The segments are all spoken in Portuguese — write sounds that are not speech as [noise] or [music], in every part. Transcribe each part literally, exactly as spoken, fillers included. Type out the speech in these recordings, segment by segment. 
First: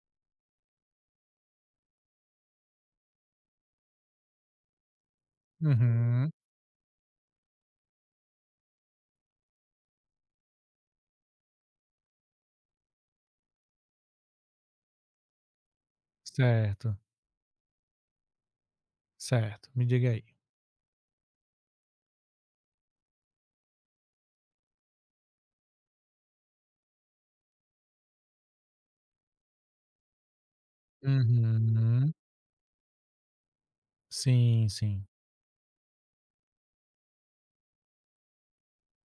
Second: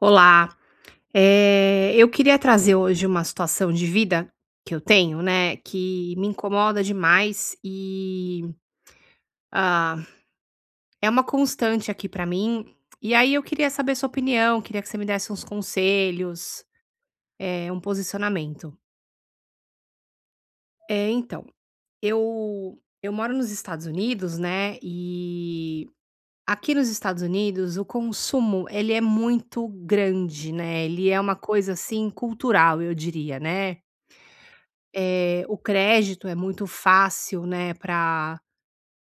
Olá, eh, eu queria trazer hoje uma situação de vida que eu tenho, né, que me Uhum. incomoda demais e, ah, é uma constante aqui pra mim. E aí eu queria saber sua opinião, queria que você me desse uns conselhos, Certo, eh, um posicionamento. certo. Me diga aí. Eh, então, eu eu moro nos Estados Unidos, né, e aqui nos Estados Unidos o consumo ele é muito grande, né, ele é uma coisa, assim, Uhum. cultural eu diria, né. Sim, sim. Eh, o crédito é muito fácil, né, para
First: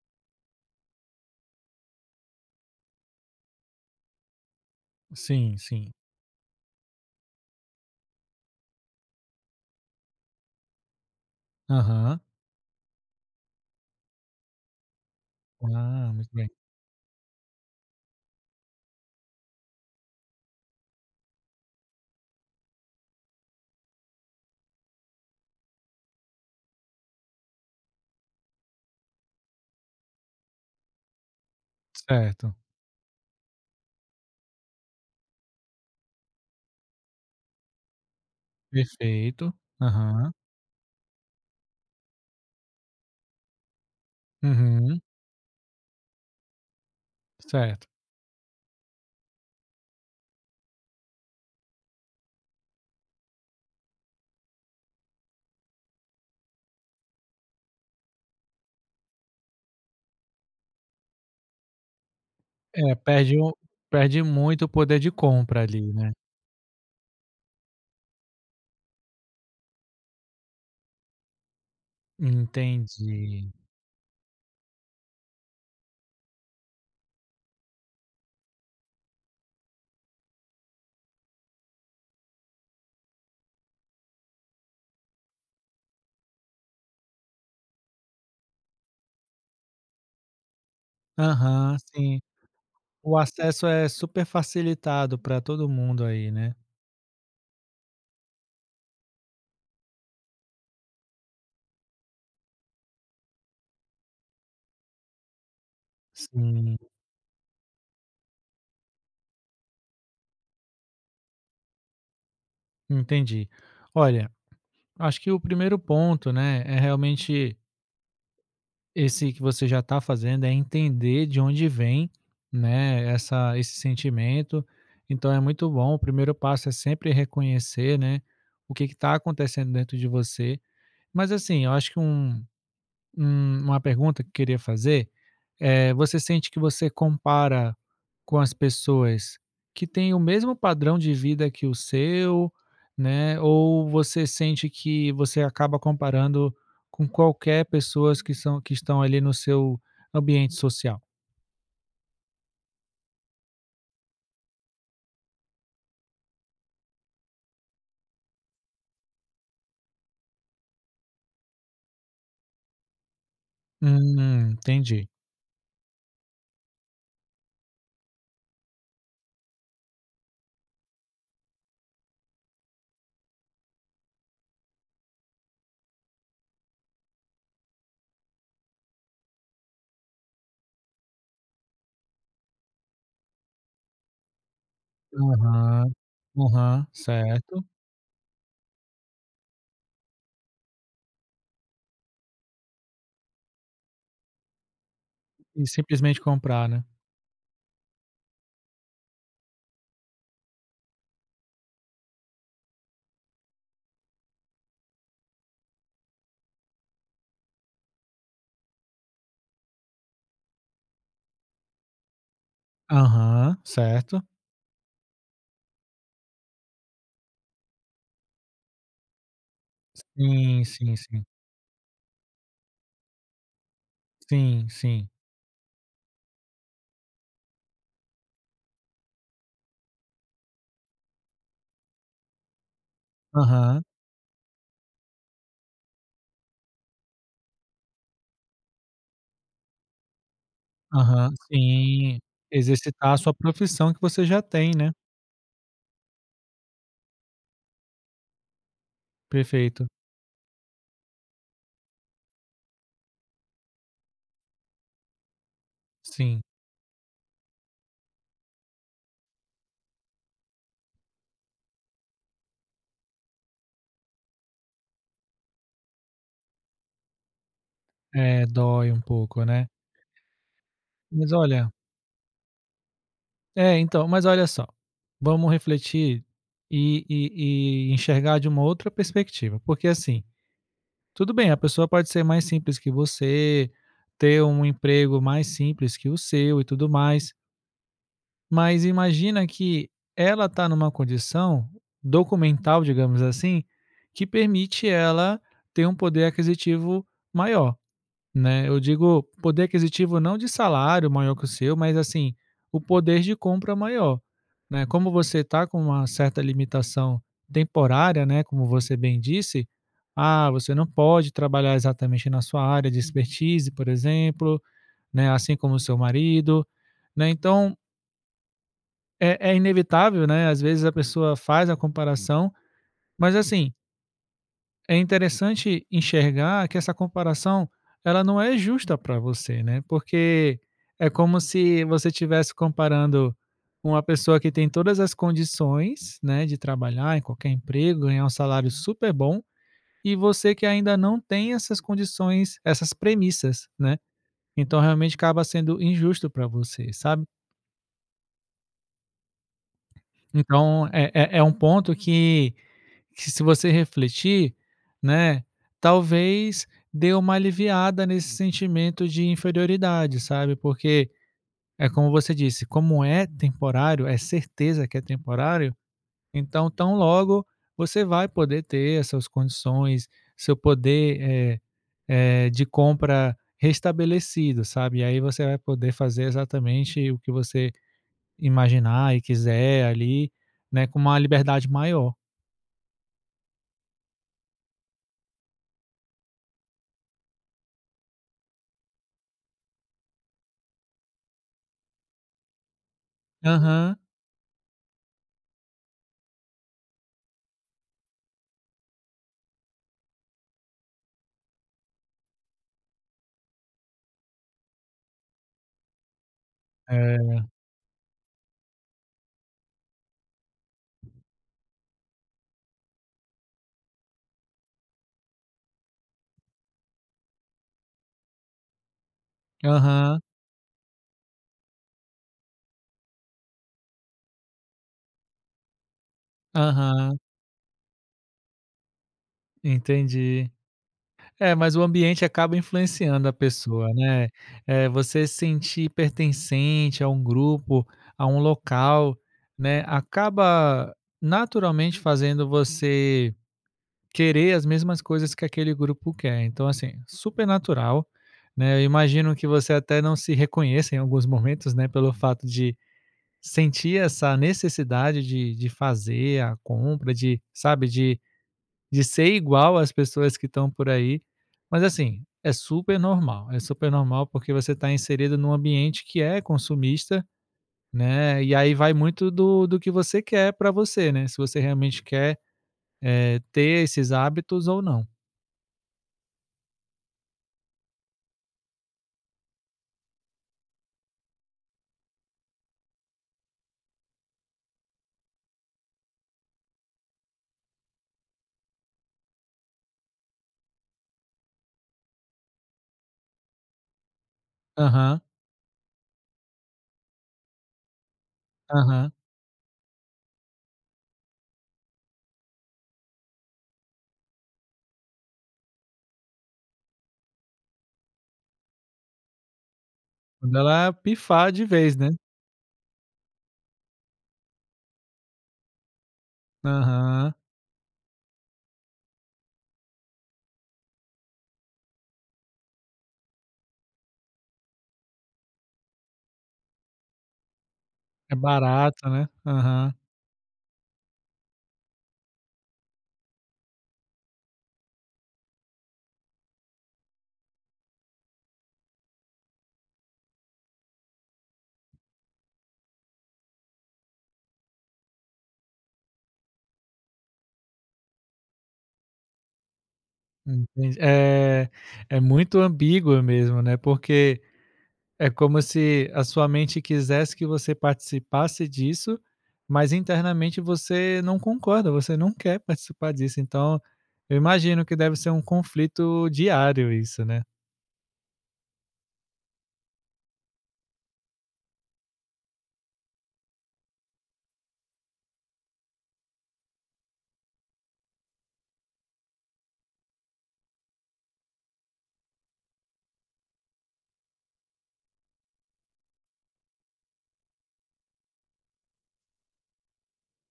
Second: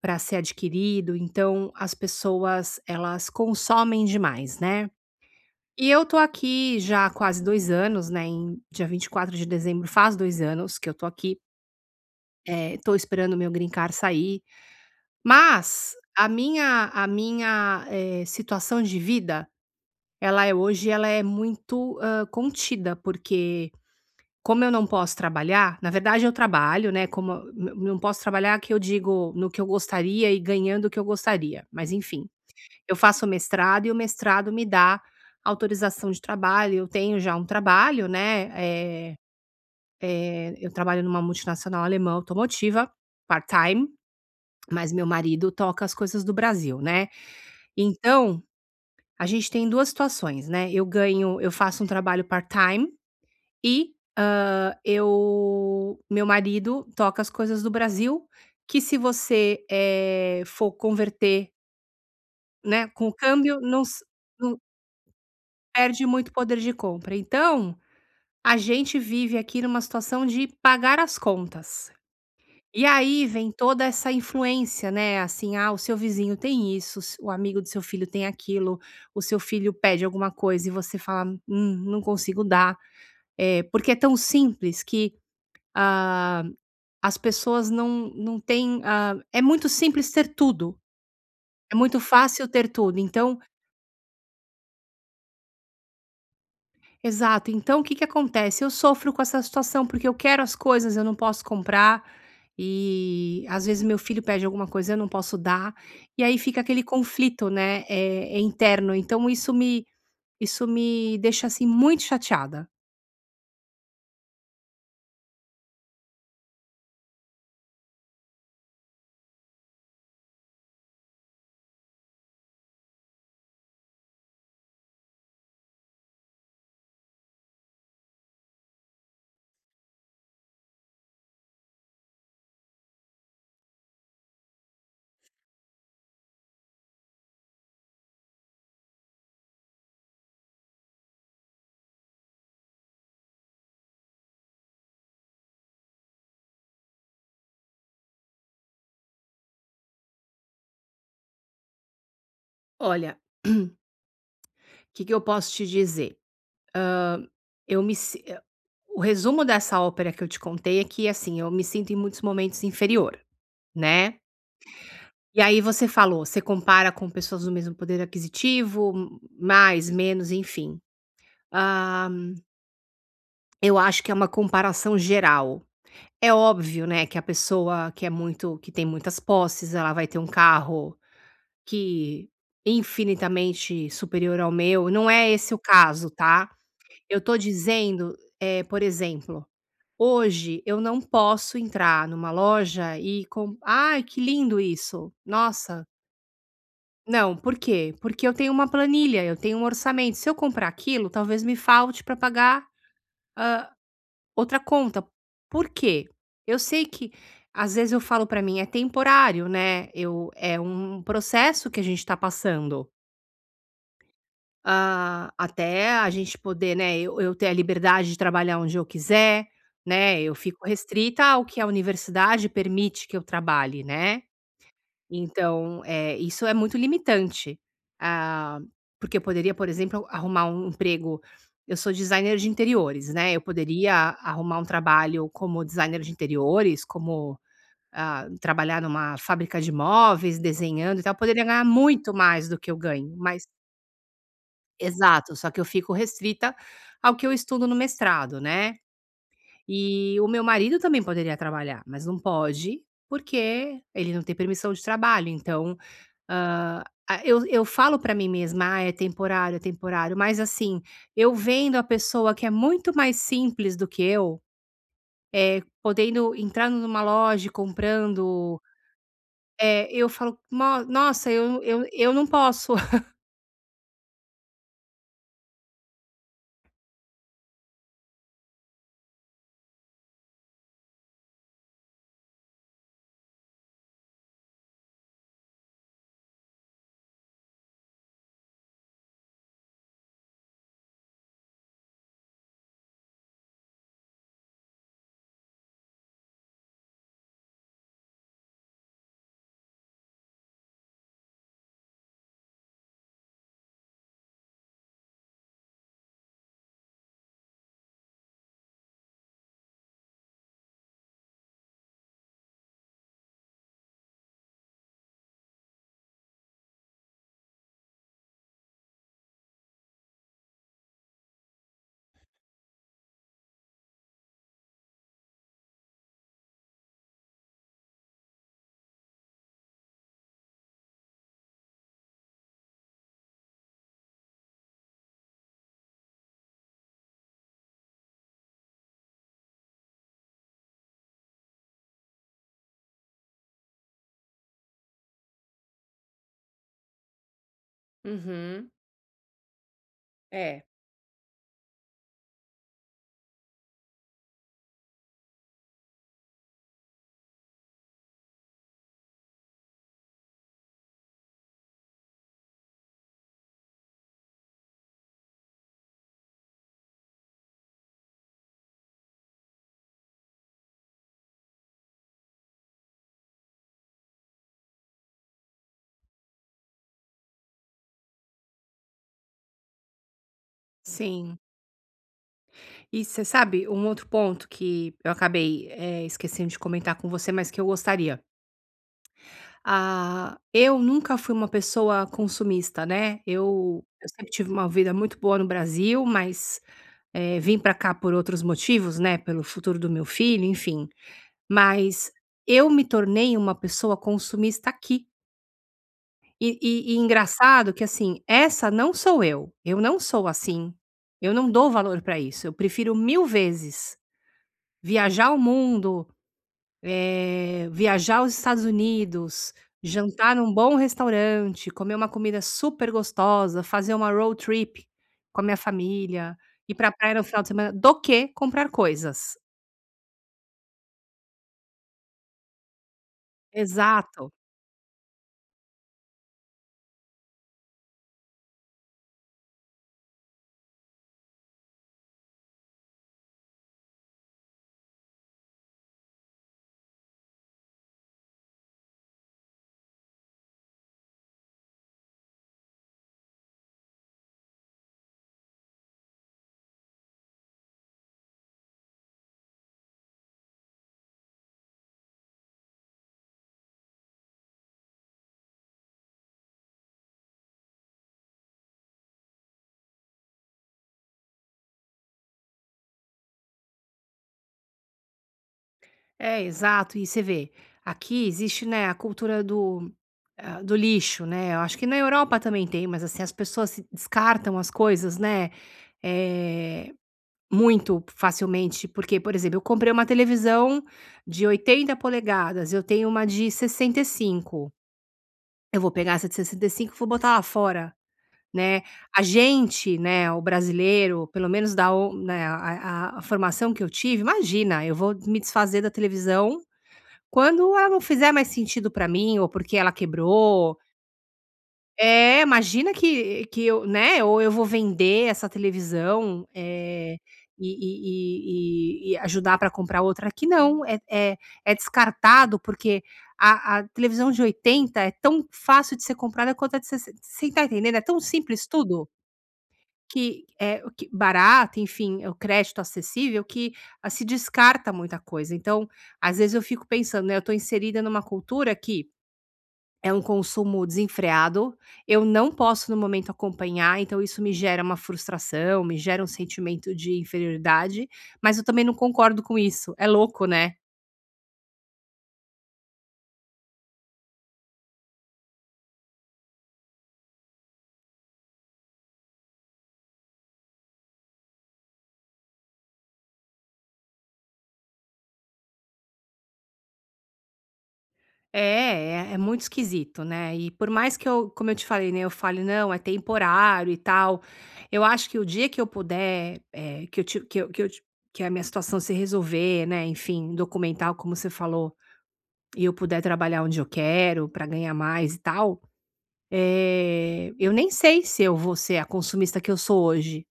para ser adquirido, então as pessoas elas consomem demais, né. Sim, E sim. eu tô aqui já há quase dois anos, né, em dia vinte e quatro de dezembro faz dois anos que eu tô aqui, Aham. eh, tô esperando o meu green card sair, mas Ah, a muito bem. minha a minha, eh, situação de vida, ela é hoje ela é muito, hã, contida, porque Como eu não posso trabalhar, na verdade eu trabalho, né, como eu n não posso trabalhar, que eu digo, no que eu gostaria e ganhando o que eu gostaria, mas enfim, Certo. eu faço mestrado e o mestrado me dá autorização de trabalho, eu tenho já um trabalho, né, eh Perfeito. Aham. eh, eu trabalho numa multinacional alemã automotiva, part-time, mas Uhum. meu marido toca as coisas do Brasil, né. Certo. Então, a gente tem duas situações, né, eu ganho eu faço um trabalho part-time. E, hã, eu meu marido toca as coisas do Brasil, que se você, eh, for converter, né, É, com o perde o câmbio, não s perde não muito o poder de compra ali, perde né. muito poder de compra. Então, a gente vive aqui numa situação de pagar as contas. E aí Entendi. vem toda essa influência, né, assim: "Ah, o seu vizinho tem isso, s o amigo do seu filho tem aquilo, o seu filho pede alguma coisa e você fala: 'Hum, não consigo dar'". É porque é tão simples que, ah, As pessoas não não têm, ah, é muito simples ter tudo, é Aham, muito sim. fácil ter tudo, O então acesso é super facilitado para todo mundo aí, né. exato, então o que que acontece? Eu sofro com essa situação, porque eu quero as coisas, eu não posso comprar, e às vezes meu filho pede alguma coisa, eu não posso dar, e aí fica Sim, aquele conflito, né, é é interno, então isso me isso me deixa, assim, muito chateada. entendi. Olha, acho que o primeiro ponto, né, é realmente esse que você já está fazendo, é entender de onde vem, né, essa esse sentimento. Então é muito bom. O primeiro passo é sempre reconhecer, né, o que está acontecendo dentro de você. Mas assim, eu acho que um um uma pergunta que eu queria fazer, eh, você sente que você compara com as pessoas que têm o mesmo padrão de vida que o seu, né, ou você sente que você acaba comparando com qualquer pessoas que são que estão ali no seu ambiente social? Olha, [clears throat] o que que eu posso te dizer? Eu me si eh, o resumo dessa ópera que eu te contei é que, assim, eu me sinto em muitos momentos inferior, né. Hum, entendi. E aí você falou, você compara com pessoas do mesmo poder aquisitivo, m mais, menos, enfim. Ah, eu acho que é uma comparação geral. É óbvio, né, que a pessoa que é muito que tem muitas posses, ela vai ter um carro que infinitamente superior ao meu, não é esse o Aham. caso, tá. Aham, Eu tô certo. dizendo, eh, por exemplo, Hoje eu não posso entrar numa loja e com "Ai, que lindo isso! E Nossa!". simplesmente comprar, né? Não, por quê? Porque eu tenho uma planilha, eu tenho um orçamento. Se eu comprar aquilo, talvez me falte para pagar outra conta. Por quê? Eu sei que às vezes eu falo para mim: "É temporário, né, eu é um processo que a gente está passando". Aham, certo. Ah, até a gente poder, né, eu eu ter a liberdade de trabalhar onde eu quiser, né, eu fico Sim, sim, restrita sim. ao que a universidade permite que eu trabalhe, né. Sim, sim. Então, eh, isso é muito limitante. Ah, porque eu poderia, por exemplo, arrumar um emprego. Eu sou designer de interiores, né, eu Aham. poderia arrumar um trabalho como designer de interiores, como, ah, trabalhar numa fábrica de móveis, desenhando e tal. Eu Aham, poderia ganhar muito sim. mais do que eu Exercitar ganho, a sua mas profissão que você já tem, né. exato, só que eu fico restrita ao que eu estudo no mestrado, né. Perfeito. E o meu marido também poderia trabalhar, mas não pode, porque ele não tem permissão de trabalho, então, Sim. hã, a eu eu falo pra mim mesma: "Ah, é temporário, é temporário", mas, assim, eu vendo a pessoa que é muito mais simples do que eu, é podendo, entrando numa loja e É, comprando, dói um pouco, né. eh, eu falo: "No nossa, Mas eu olha, eu eu não posso". [laughs] é, então, mas olha só, vamos refletir e e e enxergar de uma outra perspectiva, porque, assim, tudo bem, a pessoa pode ser mais simples que você, ter um emprego mais simples que o seu e tudo mais, mas imagina que ela está numa condição documental, digamos assim, que permite ela ter um poder aquisitivo maior, né. Eu digo poder aquisitivo não de salário maior que o seu, mas assim, o poder de compra maior, né. Como você está com uma certa limitação temporária, né, como você bem disse, ah, você não pode trabalhar exatamente na sua área de expertise, por exemplo, né, assim como o seu marido, né, então é é inevitável, né, às vezes a pessoa faz a comparação, mas assim, é interessante enxergar que essa comparação, ela não é justa para você, né, porque é como se você estivesse comparando uma pessoa que tem todas as condições, né, de trabalhar em qualquer emprego, ganhar um salário super bom, e você que ainda não tem essas condições, essas premissas, né. Então realmente acaba sendo injusto para você, sabe. Uhum. É. Então é é é um ponto que Que se você refletir, né, talvez dê uma aliviada nesse sentimento de inferioridade, sabe, porque é como você disse, como é temporário, é certeza que é temporário, então tão logo você vai poder ter essas condições, seu poder, eh eh, de compra restabelecido, sabe, e aí você vai poder fazer exatamente o que você imaginar e quiser ali, né, com uma Sim. liberdade maior. E você sabe um outro ponto que eu acabei, eh, esquecendo de comentar com você, mas que eu gostaria. Ah, eu nunca fui uma pessoa consumista, né, eu Aham. eu sempre tive uma vida muito boa no Brasil, mas, eh, vim pra cá por outros motivos, né, pelo futuro do meu filho, enfim. Mas eu me tornei uma pessoa consumista aqui. E e e É. engraçado que, assim, essa não sou eu, eu não sou assim, eu não dou valor pra isso, eu prefiro mil vezes viajar o mundo, Eh, viajar aos Estados Unidos, Aham. jantar num bom restaurante, comer uma comida super gostosa, fazer uma road trip com a minha família, ir pra praia Aham, no final de semana, do que comprar coisas. entendi. É, mas o ambiente acaba influenciando a pessoa, né. Exato. É você se sentir pertencente a um grupo, a um local, né, acaba naturalmente fazendo você querer as mesmas coisas que aquele grupo quer. Então, assim, super natural, né. Eu imagino que você até não se reconheça em alguns momentos, né, pelo fato de sentir essa necessidade de de fazer a compra, de sabe, de de ser igual às pessoas que estão por aí, mas assim, é super normal, é super normal porque você está inserido num ambiente que é consumista, né, e aí vai muito do do que você quer para você, né, se você realmente quer, eh, ter esses hábitos ou não. É, exato. E você vê, aqui existe, né, a cultura do, ah, do lixo, né, eu acho que na Europa também tem, mas, assim, as pessoas se descartam as coisas, né, eh muito facilmente, porque, por exemplo, eu comprei uma televisão de oitenta polegadas, eu tenho uma de sessenta e cinco. Aham, Eu vou pegar essa de sessenta e cinco e vou botar lá fora, né. aham. A gente, né, o brasileiro, pelo menos da o né, a a a formação que eu tive, imagina, eu vou me desfazer da televisão quando ela não fizer mais sentido para mim, ou porque ela Quando quebrou, ela pifar de vez, né. é, imagina que que eu né, ou eu vou vender essa televisão, eh, Aham. e e e e ajudar para comprar outra. Aqui não, é é é descartado, porque a a televisão de oitenta é tão fácil de ser comprada quanto a de sessenta. Você tá entendendo? É tão É simples tudo, barato, né. Aham. que é o que barato, enfim, é o crédito acessível, que, ah, se descarta muita coisa. Então, às vezes eu fico pensando, né, eu tô inserida numa cultura que é um consumo desenfreado, eu não posso no momento acompanhar, então isso me gera uma frustração, me gera um sentimento de inferioridade, mas eu também não concordo com isso. É louco, né? Entendi. É, é muito ambíguo mesmo, né, porque é como se a sua mente quisesse que você participasse disso, mas internamente você não concorda, você não quer participar disso. Então, eu imagino que deve ser um conflito diário isso, né. É, é é muito esquisito, né? E por mais que eu, como eu te falei, né, eu fale: "Não, é temporário e tal", eu acho que o dia que eu puder, eh, que eu ti que eu que eu ti que a minha situação se resolver, né, enfim, documental, como você falou, e eu puder trabalhar onde eu quero para ganhar mais e tal, Eh, eu nem sei se eu vou ser a consumista que eu sou hoje,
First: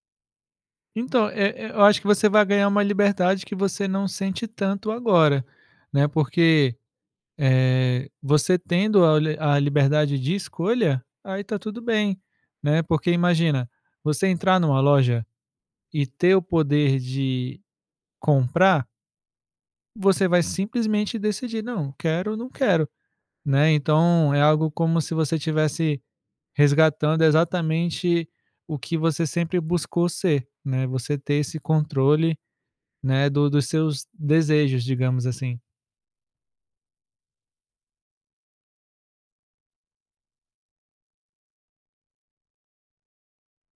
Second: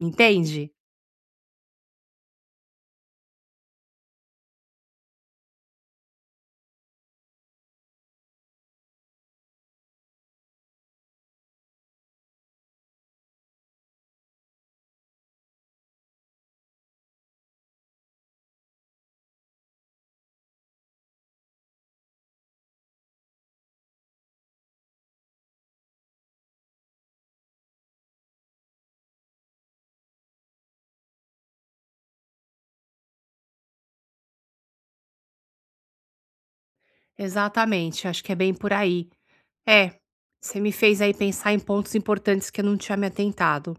entende? Então, eh eh, eu acho que você vai ganhar uma liberdade que você não sente tanto agora, né, porque, eh, você tendo a le a liberdade de escolha, aí tá tudo bem, né, porque imagina, você entrar numa loja e ter o poder de comprar, você vai simplesmente decidir: "Não, quero, ou não quero", né, então é algo como se você tivesse resgatando exatamente o que você sempre buscou ser, né, você ter esse controle, né, do dos seus desejos, digamos assim. Exatamente, acho que é bem por aí. É, você me fez aí pensar em pontos importantes que eu não tinha me atentado.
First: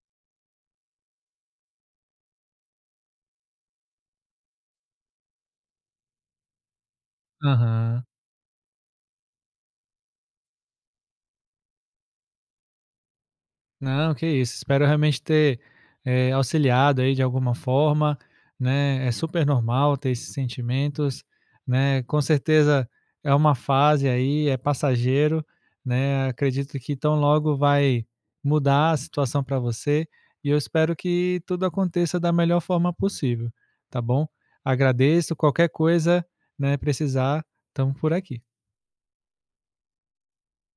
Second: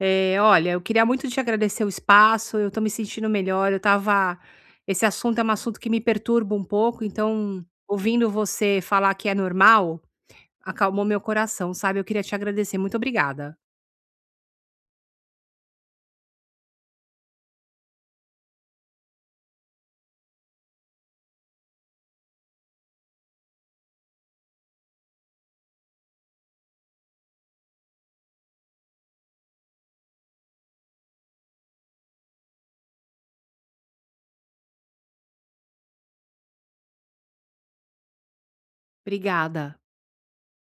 Eh, olha, eu queria muito te agradecer o espaço, eu tô me sentindo melhor, eu estava esse assunto é um assunto que me perturba um pouco, então Aham. ouvindo você falar que é normal, acalmou meu coração, sabe? Eu queria te agradecer, muito obrigada. Não, que isso. Espero realmente ter, eh, auxiliado aí de alguma forma, né. É super normal ter esses sentimentos, né. Com certeza é uma fase aí, é passageiro, né. Acredito que tão logo vai mudar a situação para você e eu espero que tudo aconteça da melhor forma possível, tá bom? Agradeço. Qualquer coisa, né, precisar, estamos por aqui. Obrigada.